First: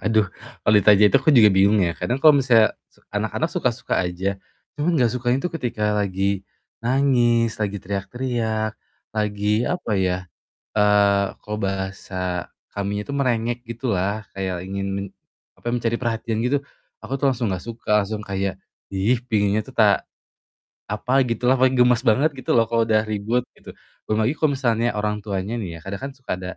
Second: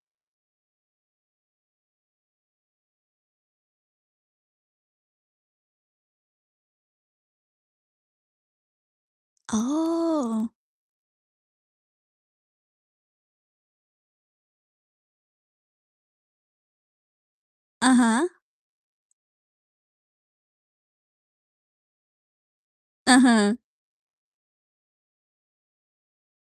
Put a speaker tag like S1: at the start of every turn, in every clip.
S1: Aduh, kalau ditanya itu aku juga bingung ya. Kadang kalau misalnya se anak-anak suka-suka aja, cuma nggak sukanya itu ketika lagi nangis, teriak-teriak, lagi apa ya,
S2: Oh.
S1: eee, kalau bahasa kaminya itu merengek gitulah, kayak ingin men apa, mencari perhatian gitu. Aku tuh langsung nggak suka, langsung
S2: Aha.
S1: kayak, "Ih, penginnya tuh ta apa gitulah." Paling gemas banget gitu loh kalau udah ribut
S2: Aha.
S1: gitu. Belum lagi kalau misalnya orang tuanya nih ya, kadang kan suka ada,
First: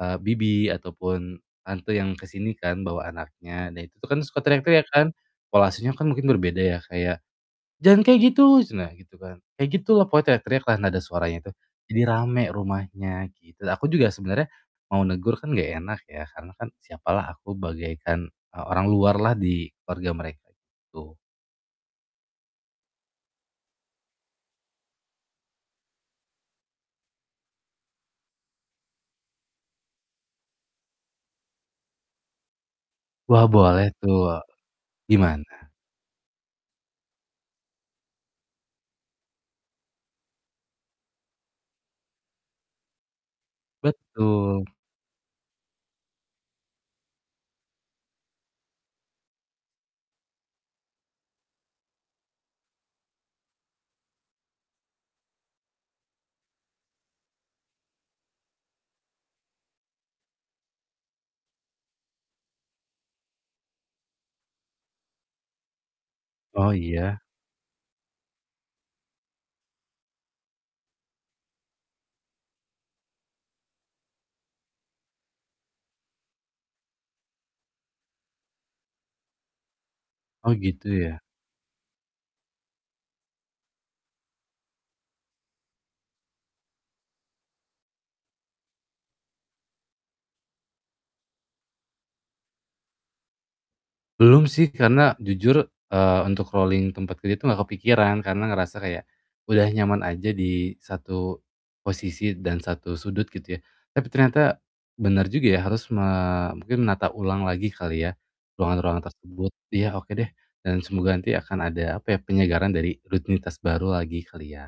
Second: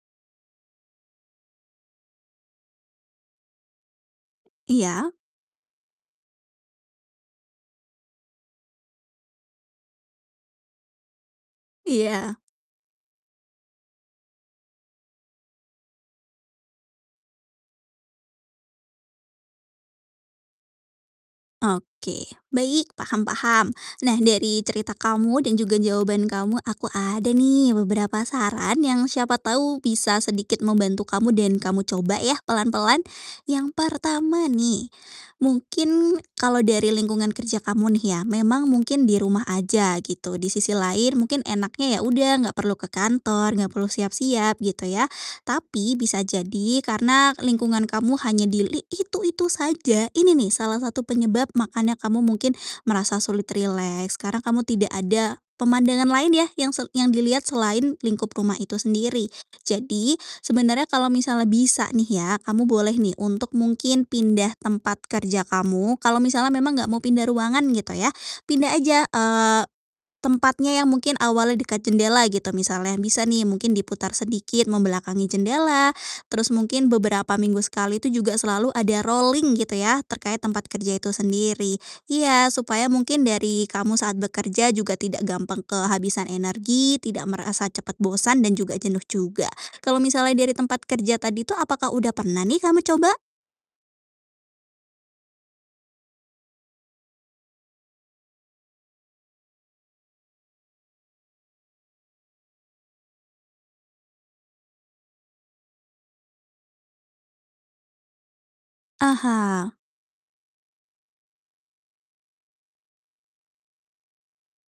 S1: eee, bibi ataupun tante yang ke sini kan bawa anaknya, nah itu kan suka teriak-teriak
S2: Iya.
S1: kan. Pola asuhnya kan mungkin berbeda ya, kayak, “Jangan kayak gitu!" ceunah, gitu kan. Kayak gitu loh, pokoknya teriak-teriaklah, nada suaranya tuh jadi
S2: Iya.
S1: ramai rumahnya gitu. Dan aku juga sebenarnya mau negur kan nggak enak ya, karena kan siapalah aku, bagaikan, eee, orang luarlah di keluarga mereka itu.
S2: Oke. Baik, paham paham. Nah, dari cerita kamu dan juga jawaban kamu, aku ada nih beberapa saran yang siapa tahu bisa sedikit membantu kamu dan kamu coba ya pelan-pelan.
S1: Wah,
S2: Yang
S1: boleh tuh
S2: pertama nih,
S1: gimana?
S2: mungkin kalau dari lingkungan kerja kamu nih ya, memang mungkin di rumah aja gitu. Di sisi lain mungkin enaknya ya udah nggak perlu ke kantor, nggak perlu siap-siap
S1: Betul.
S2: gitu ya. Tapi bisa jadi karena lingkungan kamu hanya di li itu-itu saja, ini nih salah satu penyebab makanya kamu mungkin merasa sulit rileks, karena kamu tidak ada pemandangan lain ya yang se yang dilihat selain lingkup rumah itu sendiri. Jadi sebenarnya kalau misalnya bisa nih ya, kamu boleh nih untuk mungkin pindah tempat kerja kamu. Kalau misalnya
S1: Oh
S2: memang enggak mau
S1: iya.
S2: pindah ruangan gitu ya, pindah aja, eee, tempatnya yang mungkin awalnya dekat jendela gitu. Misalnya bisa nih mungkin diputar sedikit membelakangi jendela, terus mungkin beberapa minggu sekali itu juga selalu ada rolling gitu ya, terkait
S1: Oh
S2: tempat
S1: gitu
S2: kerja itu
S1: ya.
S2: sendiri. Iya, supaya mungkin dari kamu saat bekerja juga tidak gampang kehabisan energi, tidak merasa cepat bosan dan juga jenuh juga. Kalau misalnya dari tempat kerja tadi tuh apakah udah pernah nih kamu coba?
S1: Belum sih, karena jujur, eee, untuk rolling tempat kerja itu nggak kepikiran, karena ngerasa kayak udah nyaman aja di satu posisi dan satu sudut gitu ya. Tapi ternyata bener juga ya, harus me mungkin menata ulang lagi kali ya, ruangan-ruangan tersebut.
S2: Aha.
S1: Iya oke deh, dan semoga nanti akan ada, apa ya, penyegaran dari rutinitas baru lagi kali ya.